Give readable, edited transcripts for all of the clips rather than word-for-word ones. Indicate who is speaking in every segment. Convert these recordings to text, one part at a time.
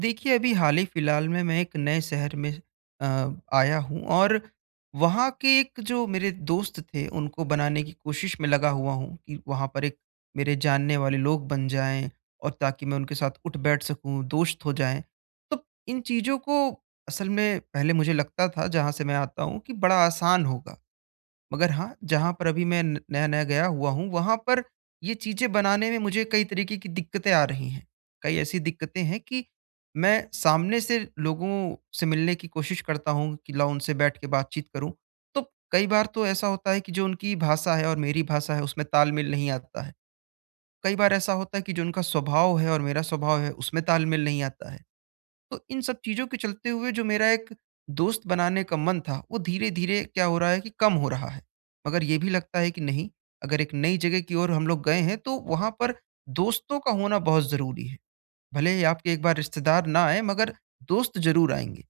Speaker 1: देखिए, अभी हाल ही फिलहाल में मैं एक नए शहर में अ, आया हूँ और वहाँ के एक जो मेरे दोस्त थे, उनको बनाने की कोशिश में लगा हुआ हूँ कि वहाँ पर एक मेरे जानने वाले लोग बन जाएँ और ताकि मैं उनके साथ उठ-बैठ सकूँ, दोस्त हो जाएँ। तो इन चीज़ों को असल में पहले मुझे लगता था, जहाँ से मैं आता हूँ कि बड़ा आसान होगा। मगर हाँ, जहाँ पर अभी मैं न नया-नया गया हुआ हूँ, वहाँ पर ये चीज़ें बनाने में मुझे कई तरीके की दिक्कतें आ रही हैं। कई ऐसी दिक्कतें हैं कि मैं सामने से लोगों से मिलने की कोशिश करता हूँ कि लाओ उनसे बैठ के बातचीत करूँ। तो कई बार तो ऐसा होता है कि जो उनकी भाषा है और मेरी भाषा है, उसमें तालमेल नहीं आता है। कई बार ऐसा होता है कि जो उनका स्वभाव है और मेरा स्वभाव है, उसमें तालमेल नहीं आता है। तो इन सब चीज़ों के चलते हुए जो मेरा एक दोस्त बनाने का मन था, वो धीरे-धीरे क्या हो रहा है कि कम हो रहा है। मगर ये भी लगता है कि नहीं, अगर एक नई जगह की ओर हम लोग गए हैं, तो वहाँ पर दोस्तों का होना बहुत ज़रूरी है। भले ही आपके एक बार रिश्तेदार ना आएँ, मगर दोस्त ज़रूर आएँगे।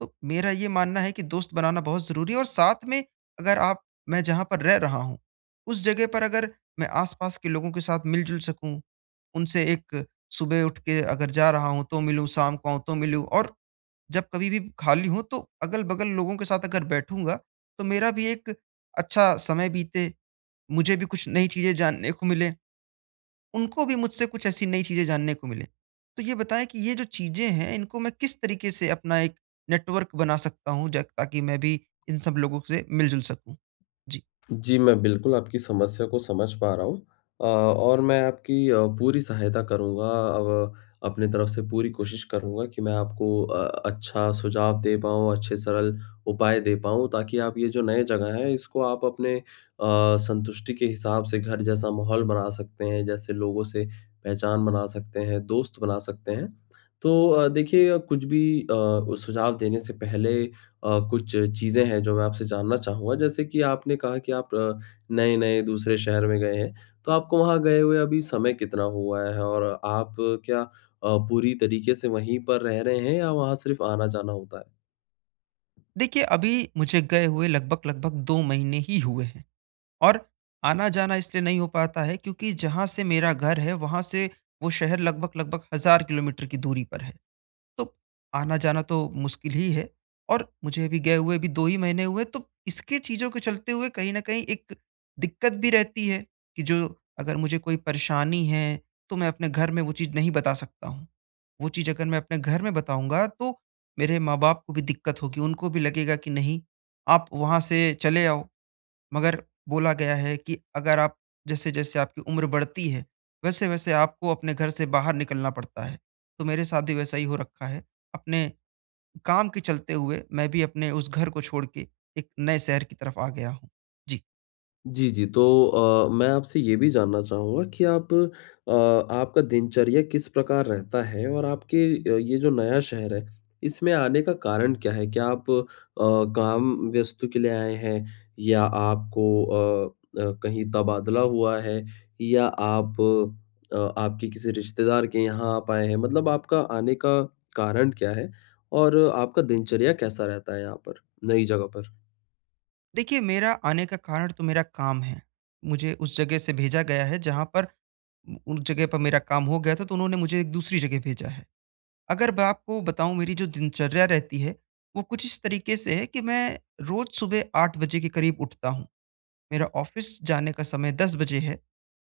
Speaker 1: तो मेरा ये मानना है कि दोस्त बनाना बहुत ज़रूरी है और साथ में, अगर आप, मैं जहाँ पर रह रहा हूँ, उस जगह पर अगर मैं आस-पास के लोगों के साथ मिल-जुल सकूँ, उनसे, एक सुबह उठ के अगर जा रहा हूँ तो मिलूँ, शाम को आऊँ तो मिलूँ और जब कभी भी खाली हूँ तो अगल-बगल लोगों के साथ अगर बैठूँगा, तो मेरा भी एक अच्छा समय बीते, मुझे भी कुछ नई चीज़ें जानने को मिलें। उनको भी मुझसे कुछ ऐसी नई चीज़ें जानने को मिले। तो ये बताएँ कि ये जो चीज़ें हैं, इनको मैं किस तरीके से अपना एक नेटवर्क बना सकता हूँ ज ताकि मैं भी इन सब लोगों से मिल-जुल सकूँ? जी।
Speaker 2: जी, मैं बिल्कुल आपकी समस्या को समझ पा रहा हूँ और मैं आपकी पूरी सहायता करूँगा। अब अपनी तरफ से पूरी कोशिश करूँगा कि मैं आपको अच्छा सुझाव दे पाऊँ, अच्छे सरल उपाय दे पाऊँ ताकि आप ये जो नए जगह है, इसको आप अपने संतुष्टि के हिसाब से घर जैसा माहौल बना सकते हैं, जैसे लोगों से पहचान बना सकते हैं, दोस्त बना सकते हैं। तो देखिए कुछ भी सुझाव देने से पहले कुछ चीज़ें हैं जो मैं आपसे जानना चाहूँगा। जैसे कि आपने कहा कि आप नए-नए दूसरे शहर में गए हैं, तो आपको वहाँ गए हुए अभी समय कितना हुआ है? और आप क्या पूरी तरीके से वहीं पर रह रहे हैं या वहाँ सिर्फ़ आना-जाना होता है?
Speaker 1: देखिए, अभी मुझे गए हुए लगभग-लगभग 2 महीने ही हुए हैं और आना-जाना इसलिए नहीं हो पाता है क्योंकि जहाँ से मेरा घर है, वहाँ से वो शहर लगभग-लगभग 1,000 किलोमीटर की दूरी पर है। तो आना-जाना तो मुश्किल ही है और मुझे अभी गए हुए भी 2 ही महीने हुए, तो इसके चीज़ों के चलते हुए कहीं न कहीं एक दिक्कत भी रहती है कि जो, अगर मुझे कोई परेशानी है, तो मैं अपने घर में वो चीज़ नहीं बता सकता हूँ। वो चीज़ अगर मैं अपने घर में बताऊँगा, तो मेरे माँ-बाप को भी दिक्कत होगी, उनको भी लगेगा कि नहीं, आप वहाँ से चले आओ। मगर बोला गया है कि अगर आप, जैसे-जैसे आपकी उम्र बढ़ती है, वैसे-वैसे आपको अपने घर से बाहर निकलना पड़ता है। तो मेरे साथ भी वैसा ही हो रखा है। अपने काम के चलते हुए मैं भी अपने उस घर को छोड़ के एक नए शहर की तरफ आ गया हूँ। जी।
Speaker 2: जी, जी। तो मैं आपसे ये भी जानना चाहूँगा कि आपका दिनचर्या किस प्रकार रहता है? और आपके ये जो नया शहर है, इसमें आने का कारण क्या है? क्या आप काम वस्तु के लिए आए हैं? या आपको कहीं तबादला हुआ है? या आप आपके किसी रिश्तेदार के यहाँ आप आए हैं? मतलब आपका आने का कारण क्या है? और आपका दिनचर्या कैसा रहता है यहाँ पर, नई जगह पर?
Speaker 1: देखिए, मेरा आने का कारण तो मेरा काम है। मुझे उस जगह से भेजा गया है, जहाँ पर उस जगह पर मेरा काम हो गया था, तो उन्होंने मुझे एक दूसरी जगह भेजा है। अगर मैं आपको बताऊँ, मेरी जो दिनचर्या रहती है, वो कुछ इस तरीके से है कि मैं रोज़ सुबह 8 बजे के करीब उठता हूँ। मेरा ऑफ़िस जाने का समय 10 बजे है,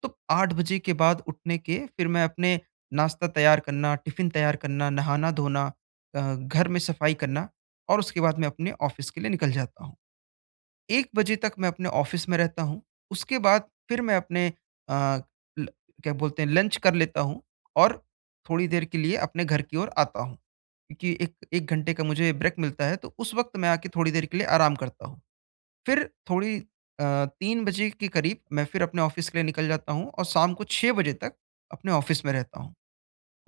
Speaker 1: तो 8 बजे के बाद उठने के फिर मैं अपने नाश्ता तैयार करना, टिफ़िन तैयार करना, नहाना-धोना, घर में सफ़ाई करना, और उसके बाद मैं अपने ऑफ़िस के लिए निकल जाता हूँ। 1 बजे तक मैं अपने ऑफिस में रहता हूँ। उसके बाद फिर मैं अपने, अ, ल क्या बोलते हैं, लंच कर लेता हूँ और थोड़ी देर के लिए अपने घर की ओर आता हूँ। क्योंकि 1 घंटे का मुझे ब्रेक मिलता है, तो उस वक़्त मैं आके थोड़ी देर के लिए आराम करता हूँ। फिर थोड़ी, अ, 3 बजे के करीब मैं फिर अपने ऑफिस के लिए निकल जाता हूँ और शाम को 6 बजे तक अपने ऑफिस में रहता हूँ।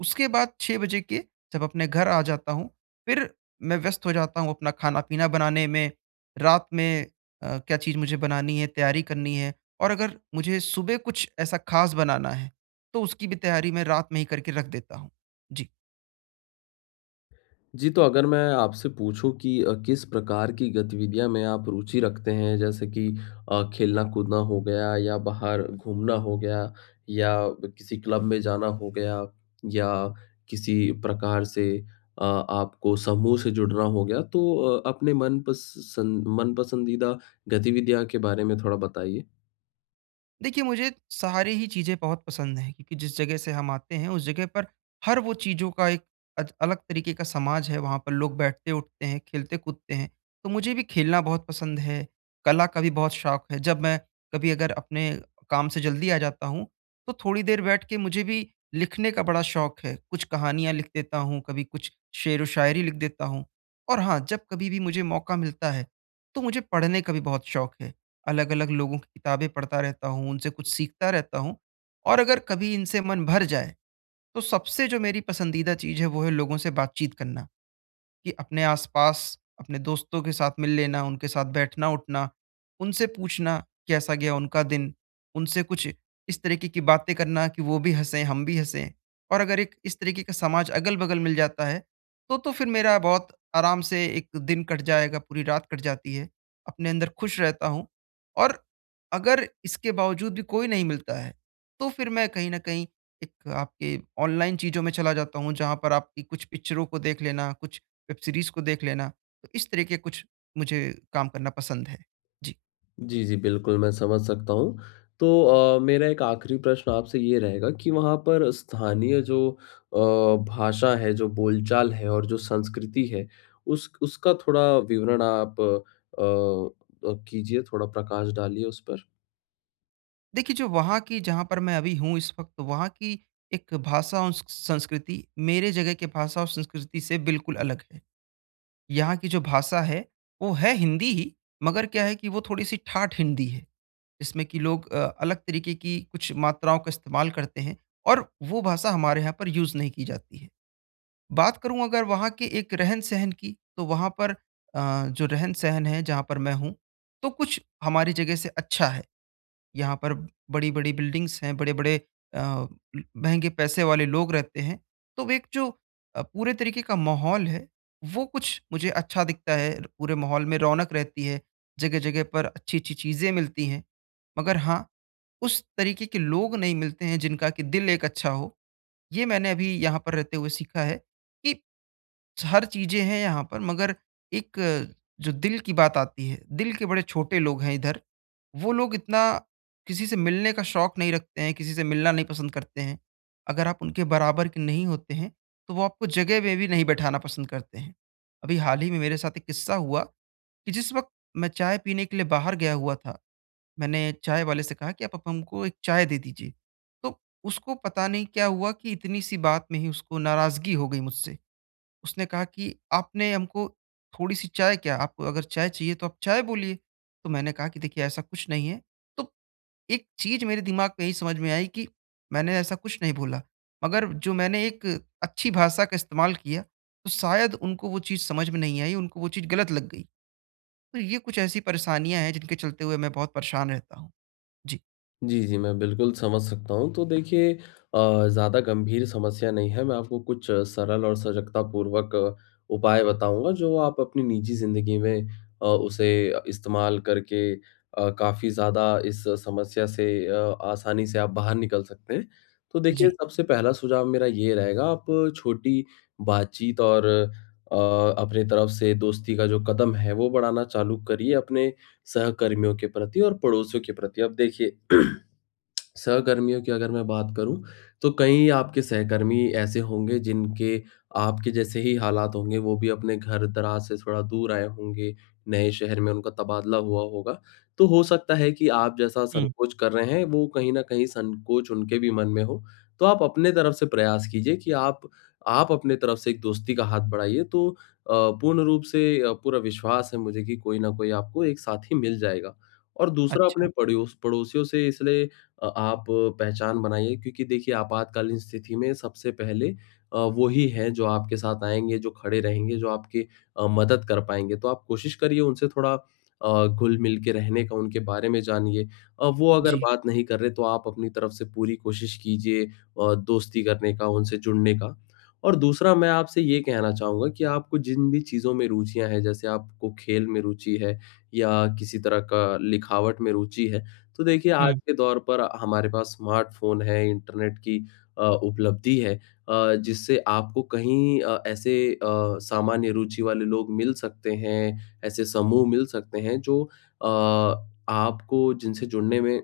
Speaker 1: उसके बाद 6 बजे के, जब अपने घर आ जाता हूँ, फिर मैं व्यस्त हो जाता हूँ अपना खाना-पीना बनाने में, रात में क्या चीज़ मुझे बनानी है, तैयारी करनी है, और अगर मुझे सुबह कुछ ऐसा ख़ास बनाना है, तो उसकी भी तैयारी मैं रात में ही करके रख देता हूँ। जी।
Speaker 2: जी, तो अगर मैं आपसे पूछूँ कि किस प्रकार की गतिविधियाँ में आप रुचि रखते हैं? जैसे कि खेलना-कूदना हो गया या बाहर घूमना हो गया या किसी क्लब में जाना हो गया या किसी प्रकार से आपको समूह से जुड़ना हो गया। तो अपने मन पस सन मन पसंदीदा गतिविधियाँ के बारे में थोड़ा बताइए।
Speaker 1: देखिए, मुझे सारी ही चीज़ें बहुत पसंद हैं, क्योंकि जिस जगह से हम आते हैं, उस जगह पर हर वो चीज़ों का एक अलग तरीके का समाज है। वहाँ पर लोग बैठते उठते हैं, खेलते कूदते हैं। तो मुझे भी खेलना बहुत पसंद है। कला का भी बहुत शौक है। जब मैं कभी अगर अपने काम से जल्दी आ जाता हूँ, तो थोड़ी देर बैठ के, मुझे भी लिखने का बड़ा शौक है, कुछ कहानियाँ लिख देता हूँ, कभी कुछ शेर व शायरी लिख देता हूँ। और हाँ, जब कभी भी मुझे मौका मिलता है, तो मुझे पढ़ने का भी बहुत शौक है। अलग-अलग लोगों की किताबें पढ़ता रहता हूँ, उनसे कुछ सीखता रहता हूँ। और अगर कभी इनसे मन भर जाए, तो सबसे जो मेरी पसंदीदा चीज़ है, वो है लोगों से बातचीत करना। कि अपने आसपास अपने दोस्तों के साथ मिल लेना, उनके साथ बैठना-उठना, उनसे पूछना कैसा गया उनका दिन, उनसे कुछ इस तरीके की बातें करना कि वो भी हँसें, हम भी हँसें। और अगर एक इस तरीके का समाज अगल-बगल मिल जाता है, तो फिर मेरा बहुत आराम से एक दिन कट जाएगा, पूरी रात कट जाती है। अपने अंदर खुश रहता हूँ। और अगर इसके बावजूद भी कोई नहीं मिलता है, तो फिर मैं कहीं न कहीं, एक आपके ऑनलाइन चीज़ों में चला जाता हूँ, जहाँ पर आपकी कुछ पिक्चरों को देख लेना, कुछ वेब सीरीज़ को देख लेना। तो इस तरह के कुछ मुझे काम करना पसंद है। जी।
Speaker 2: जी, जी, बिल्कुल, मैं समझ सकता हूँ। तो मेरा एक आखिरी प्रश्न आपसे ये रहेगा कि वहाँ पर स्थानीय जो अ, भाषा है, जो बोलचाल है और जो संस्कृति है, उस उसका थोड़ा विवरण आप कीजिए, थोड़ा प्रकाश डालिए उस पर?
Speaker 1: देखिए, जो वहाँ की, जहाँ पर मैं अभी हूँ इस वक़्त, वहाँ की एक भाषा और स संस्कृति मेरे जगह के भाषा और संस्कृति से बिल्कुल अलग है। यहाँ की जो भाषा है, वो है हिंदी ही, मगर क्या है कि वो थोड़ी-सी ठाठ हिंदी है। जिसमें कि लोग अलग तरीके की कुछ मात्राओं का इस्तेमाल करते हैं और वो भाषा हमारे यहाँ पर यूज़ नहीं की जाती है। बात करूँ अगर वहाँ के एक रहन-सहन की, तो वहाँ पर, जो रहन-सहन है जहाँ पर मैं हूँ, तो कुछ हमारी जगह से अच्छा है। यहाँ पर बड़ी-बड़ी बिल्डिंग्स हैं, बड़े-बड़े अ, ल महँगे पैसे वाले लोग रहते हैं। तो वो एक जो पूरे तरीके का माहौल है, वो कुछ मुझे अच्छा दिखता है। पूरे माहौल में रौनक रहती है, जगह-जगह पर अच्छी-अच्छी चीज़ें मिलती हैं। मगर हाँ, उस तरीके के लोग नहीं मिलते हैं जिनका कि दिल एक अच्छा हो। ये मैंने अभी यहाँ पर रहते हुए सीखा है कि हर चीज़ें हैं यहाँ पर, मगर एक जो दिल की बात आती है, दिल के बड़े छोटे लोग हैं इधर। वो लोग इतना किसी से मिलने का शौक नहीं रखते हैं, किसी से मिलना नहीं पसंद करते हैं। अगर आप उनके बराबर के नहीं होते हैं, तो वो आपको जगह में भी नहीं बैठाना पसंद करते हैं। अभी हाल ही में मेरे साथ एक किस्सा हुआ कि जिस वक़्त मैं चाय पीने के लिए बाहर गया हुआ था, मैंने चाय वाले से कहा कि आप, हमको एक चाय दे दीजिए। तो उसको पता नहीं क्या हुआ कि इतनी सी बात में ही उसको नाराज़गी हो गई मुझसे। उसने कहा कि आपने हमको थोड़ी-सी चाय क्या, आपको अगर चाय चाहिए तो आप चाय बोलिए। तो मैंने कहा कि देखिए, ऐसा कुछ नहीं है। तो एक चीज़ मेरे दिमाग में यही समझ में आई कि मैंने ऐसा कुछ नहीं बोला। मगर जो मैंने एक अच्छी भाषा का इस्तेमाल किया, तो शायद उनको वो चीज़ समझ में नहीं आई, उनको वो चीज़ गलत लग गई। तो ये कुछ ऐसी परेशानियाँ हैं जिनके चलते हुए मैं बहुत परेशान रहता हूँ। जी,
Speaker 2: जी, जी, मैं बिल्कुल समझ सकता हूँ। तो देखिए ज़्यादा गंभीर समस्या नहीं है। मैं आपको कुछ सरल और सजगतापूर्वक उपाय बताऊँगा जो आप अपनी निजी ज़िंदगी में उसे इस्तेमाल करके काफ़ी ज़्यादा इस समस्या से आसानी से आप बाहर निकल सकते हैं। तो देखिए
Speaker 1: जी।
Speaker 2: सबसे पहला सुझाव मेरा ये रहेगा आप छोटी बातचीत और अपनी तरफ से दोस्ती का जो कदम है वो बढ़ाना चालू करिए अपने सहकर्मियों के प्रति और पड़ोसियों के प्रति। अब देखिए सहकर्मियों की अगर मैं बात करूँ, तो कई आपके सहकर्मी ऐसे होंगे जिनके आपके जैसे ही हालात होंगे, वो भी अपने घर-दराज से थोड़ा दूर आए होंगे, नए शहर में उनका तबादला हुआ होगा। तो हो सकता है कि आप जैसा
Speaker 1: हुँ,
Speaker 2: संकोच कर रहे हैं, वो कहीं न कहीं संकोच उनके भी मन में हो। तो आप अपने तरफ से प्रयास कीजिए कि आप अपने तरफ से एक दोस्ती का हाथ बढ़ाइए, तो अ, पूर्ण रूप से पूरा विश्वास है मुझे कि कोई न कोई आपको एक साथी मिल जाएगा। और दूसरा
Speaker 1: अच्छा।
Speaker 2: अपने पड़ोसियों से इसलिए आप पहचान बनाइए क्योंकि देखिए आपातकालीन स्थिति में सबसे पहले वो ही हैं जो आपके साथ आएँगे, जो खड़े रहेंगे, जो आपकी मदद कर पाएँगे। तो आप कोशिश करिए उनसे थोड़ा घुल-मिल के रहने का, उनके बारे में जानिए। वो अगर
Speaker 1: जी।
Speaker 2: बात नहीं कर रहे तो आप अपनी तरफ से पूरी कोशिश कीजिए दोस्ती करने का, उनसे जुड़ने का। और दूसरा मैं आपसे ये कहना चाहूँगा कि आपको जिन भी चीज़ों में रुचियाँ हैं, जैसे आपको खेल में रुचि है या किसी तरह का लिखावट में रुचि है, तो देखिए आज
Speaker 1: हुँ।
Speaker 2: के दौर पर हमारे पास स्मार्टफ़ोन है, इंटरनेट की उपलब्धि है जिससे आपको कहीं ऐसे सामान्य रुचि वाले लोग मिल सकते हैं, ऐसे समूह मिल सकते हैं जो अ, आपको जिनसे जुड़ने में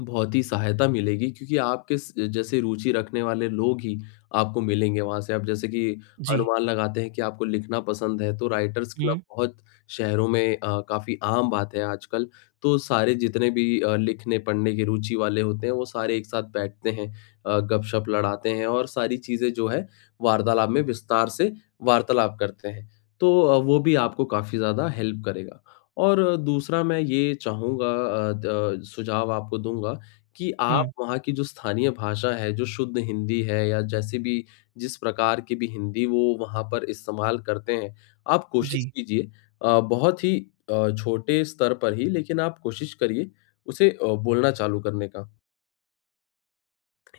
Speaker 2: बहुत ही सहायता मिलेगी क्योंकि आपके स जैसे रुचि रखने वाले लोग ही आपको मिलेंगे वहाँ से। अब जैसे कि
Speaker 1: जी।
Speaker 2: अनुमान लगाते हैं कि आपको लिखना पसंद है, तो राइटर्स क्लब
Speaker 1: हुँ,
Speaker 2: बहुत शहरों में काफ़ी आम बात है आजकल। तो सारे जितने भी लिखने, पढ़ने की रुचि वाले होते हैं, वो सारे एक साथ बैठते हैं गपशप लड़ाते हैं और सारी चीज़ें जो है वार्तालाप में विस्तार से वार्तालाप करते हैं। तो वो भी आपको काफ़ी ज़्यादा हेल्प करेगा। और दूसरा मैं ये चाहूँगा अ, द सुझाव आपको दूँगा कि
Speaker 1: हुँ।
Speaker 2: आप वहाँ की जो स्थानीय भाषा है, जो शुद्ध हिंदी है या जैसे भी जिस प्रकार की भी हिंदी वो वहाँ पर इस्तेमाल करते हैं, आप कोशिश
Speaker 1: जी।
Speaker 2: कीजिए बहुत ही छोटे स्तर पर ही लेकिन आप कोशिश करिए उसे बोलना चालू करने का।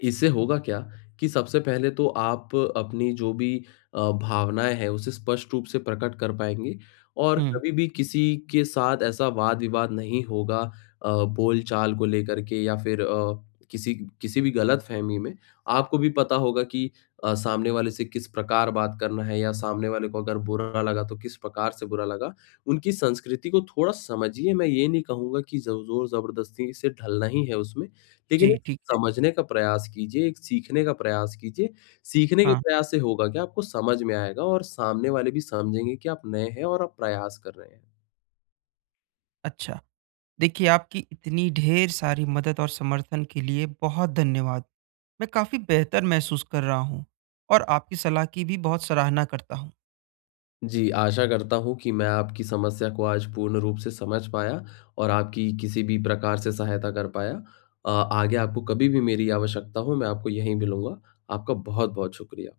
Speaker 2: इससे होगा क्या कि सबसे पहले तो आप अपनी जो भी भावनाएँ हैं, उसे स्पष्ट रूप से प्रकट कर पाएँगे और
Speaker 1: हुँ।
Speaker 2: कभी भी किसी के साथ ऐसा वाद-विवाद नहीं होगा बोलचाल को लेकर के या फिर किसी किसी भी गलतफ़हमी में। आपको भी पता होगा कि सामने वाले से किस प्रकार बात करना है या सामने वाले को अगर बुरा लगा तो किस प्रकार से बुरा लगा। उनकी संस्कृति को थोड़ा समझिए, मैं ये नहीं कहूँगा कि ज़ ज़ोर-ज़बरदस्ती से ढलना ही है उसमें, लेकिन
Speaker 1: जी, ठीक है।
Speaker 2: समझने का प्रयास कीजिए, एक सीखने का प्रयास कीजिए। सीखने के
Speaker 1: हाँ।
Speaker 2: प्रयास से होगा क्या आपको समझ में आएगा और सामने वाले भी समझेंगे कि आप नए हैं और आप प्रयास कर रहे हैं।
Speaker 1: हाँ, अच्छा। देखिए, आपकी इतनी ढेर सारी मदद और समर्थन के लिए बहुत धन्यवाद। मैं काफ़ी बेहतर महसूस कर रहा हूँ और आपकी सलाह की भी बहुत सराहना करता हूँ।
Speaker 2: जी, आशा करता हूँ कि मैं आपकी समस्या को आज पूर्ण रूप से समझ पाया और आपकी किसी भी प्रकार से सहायता कर पाया। आगे आपको कभी भी मेरी आवश्यकता हो मैं आपको यहीं मिलूँगा। आपका बहुत-बहुत शुक्रिया।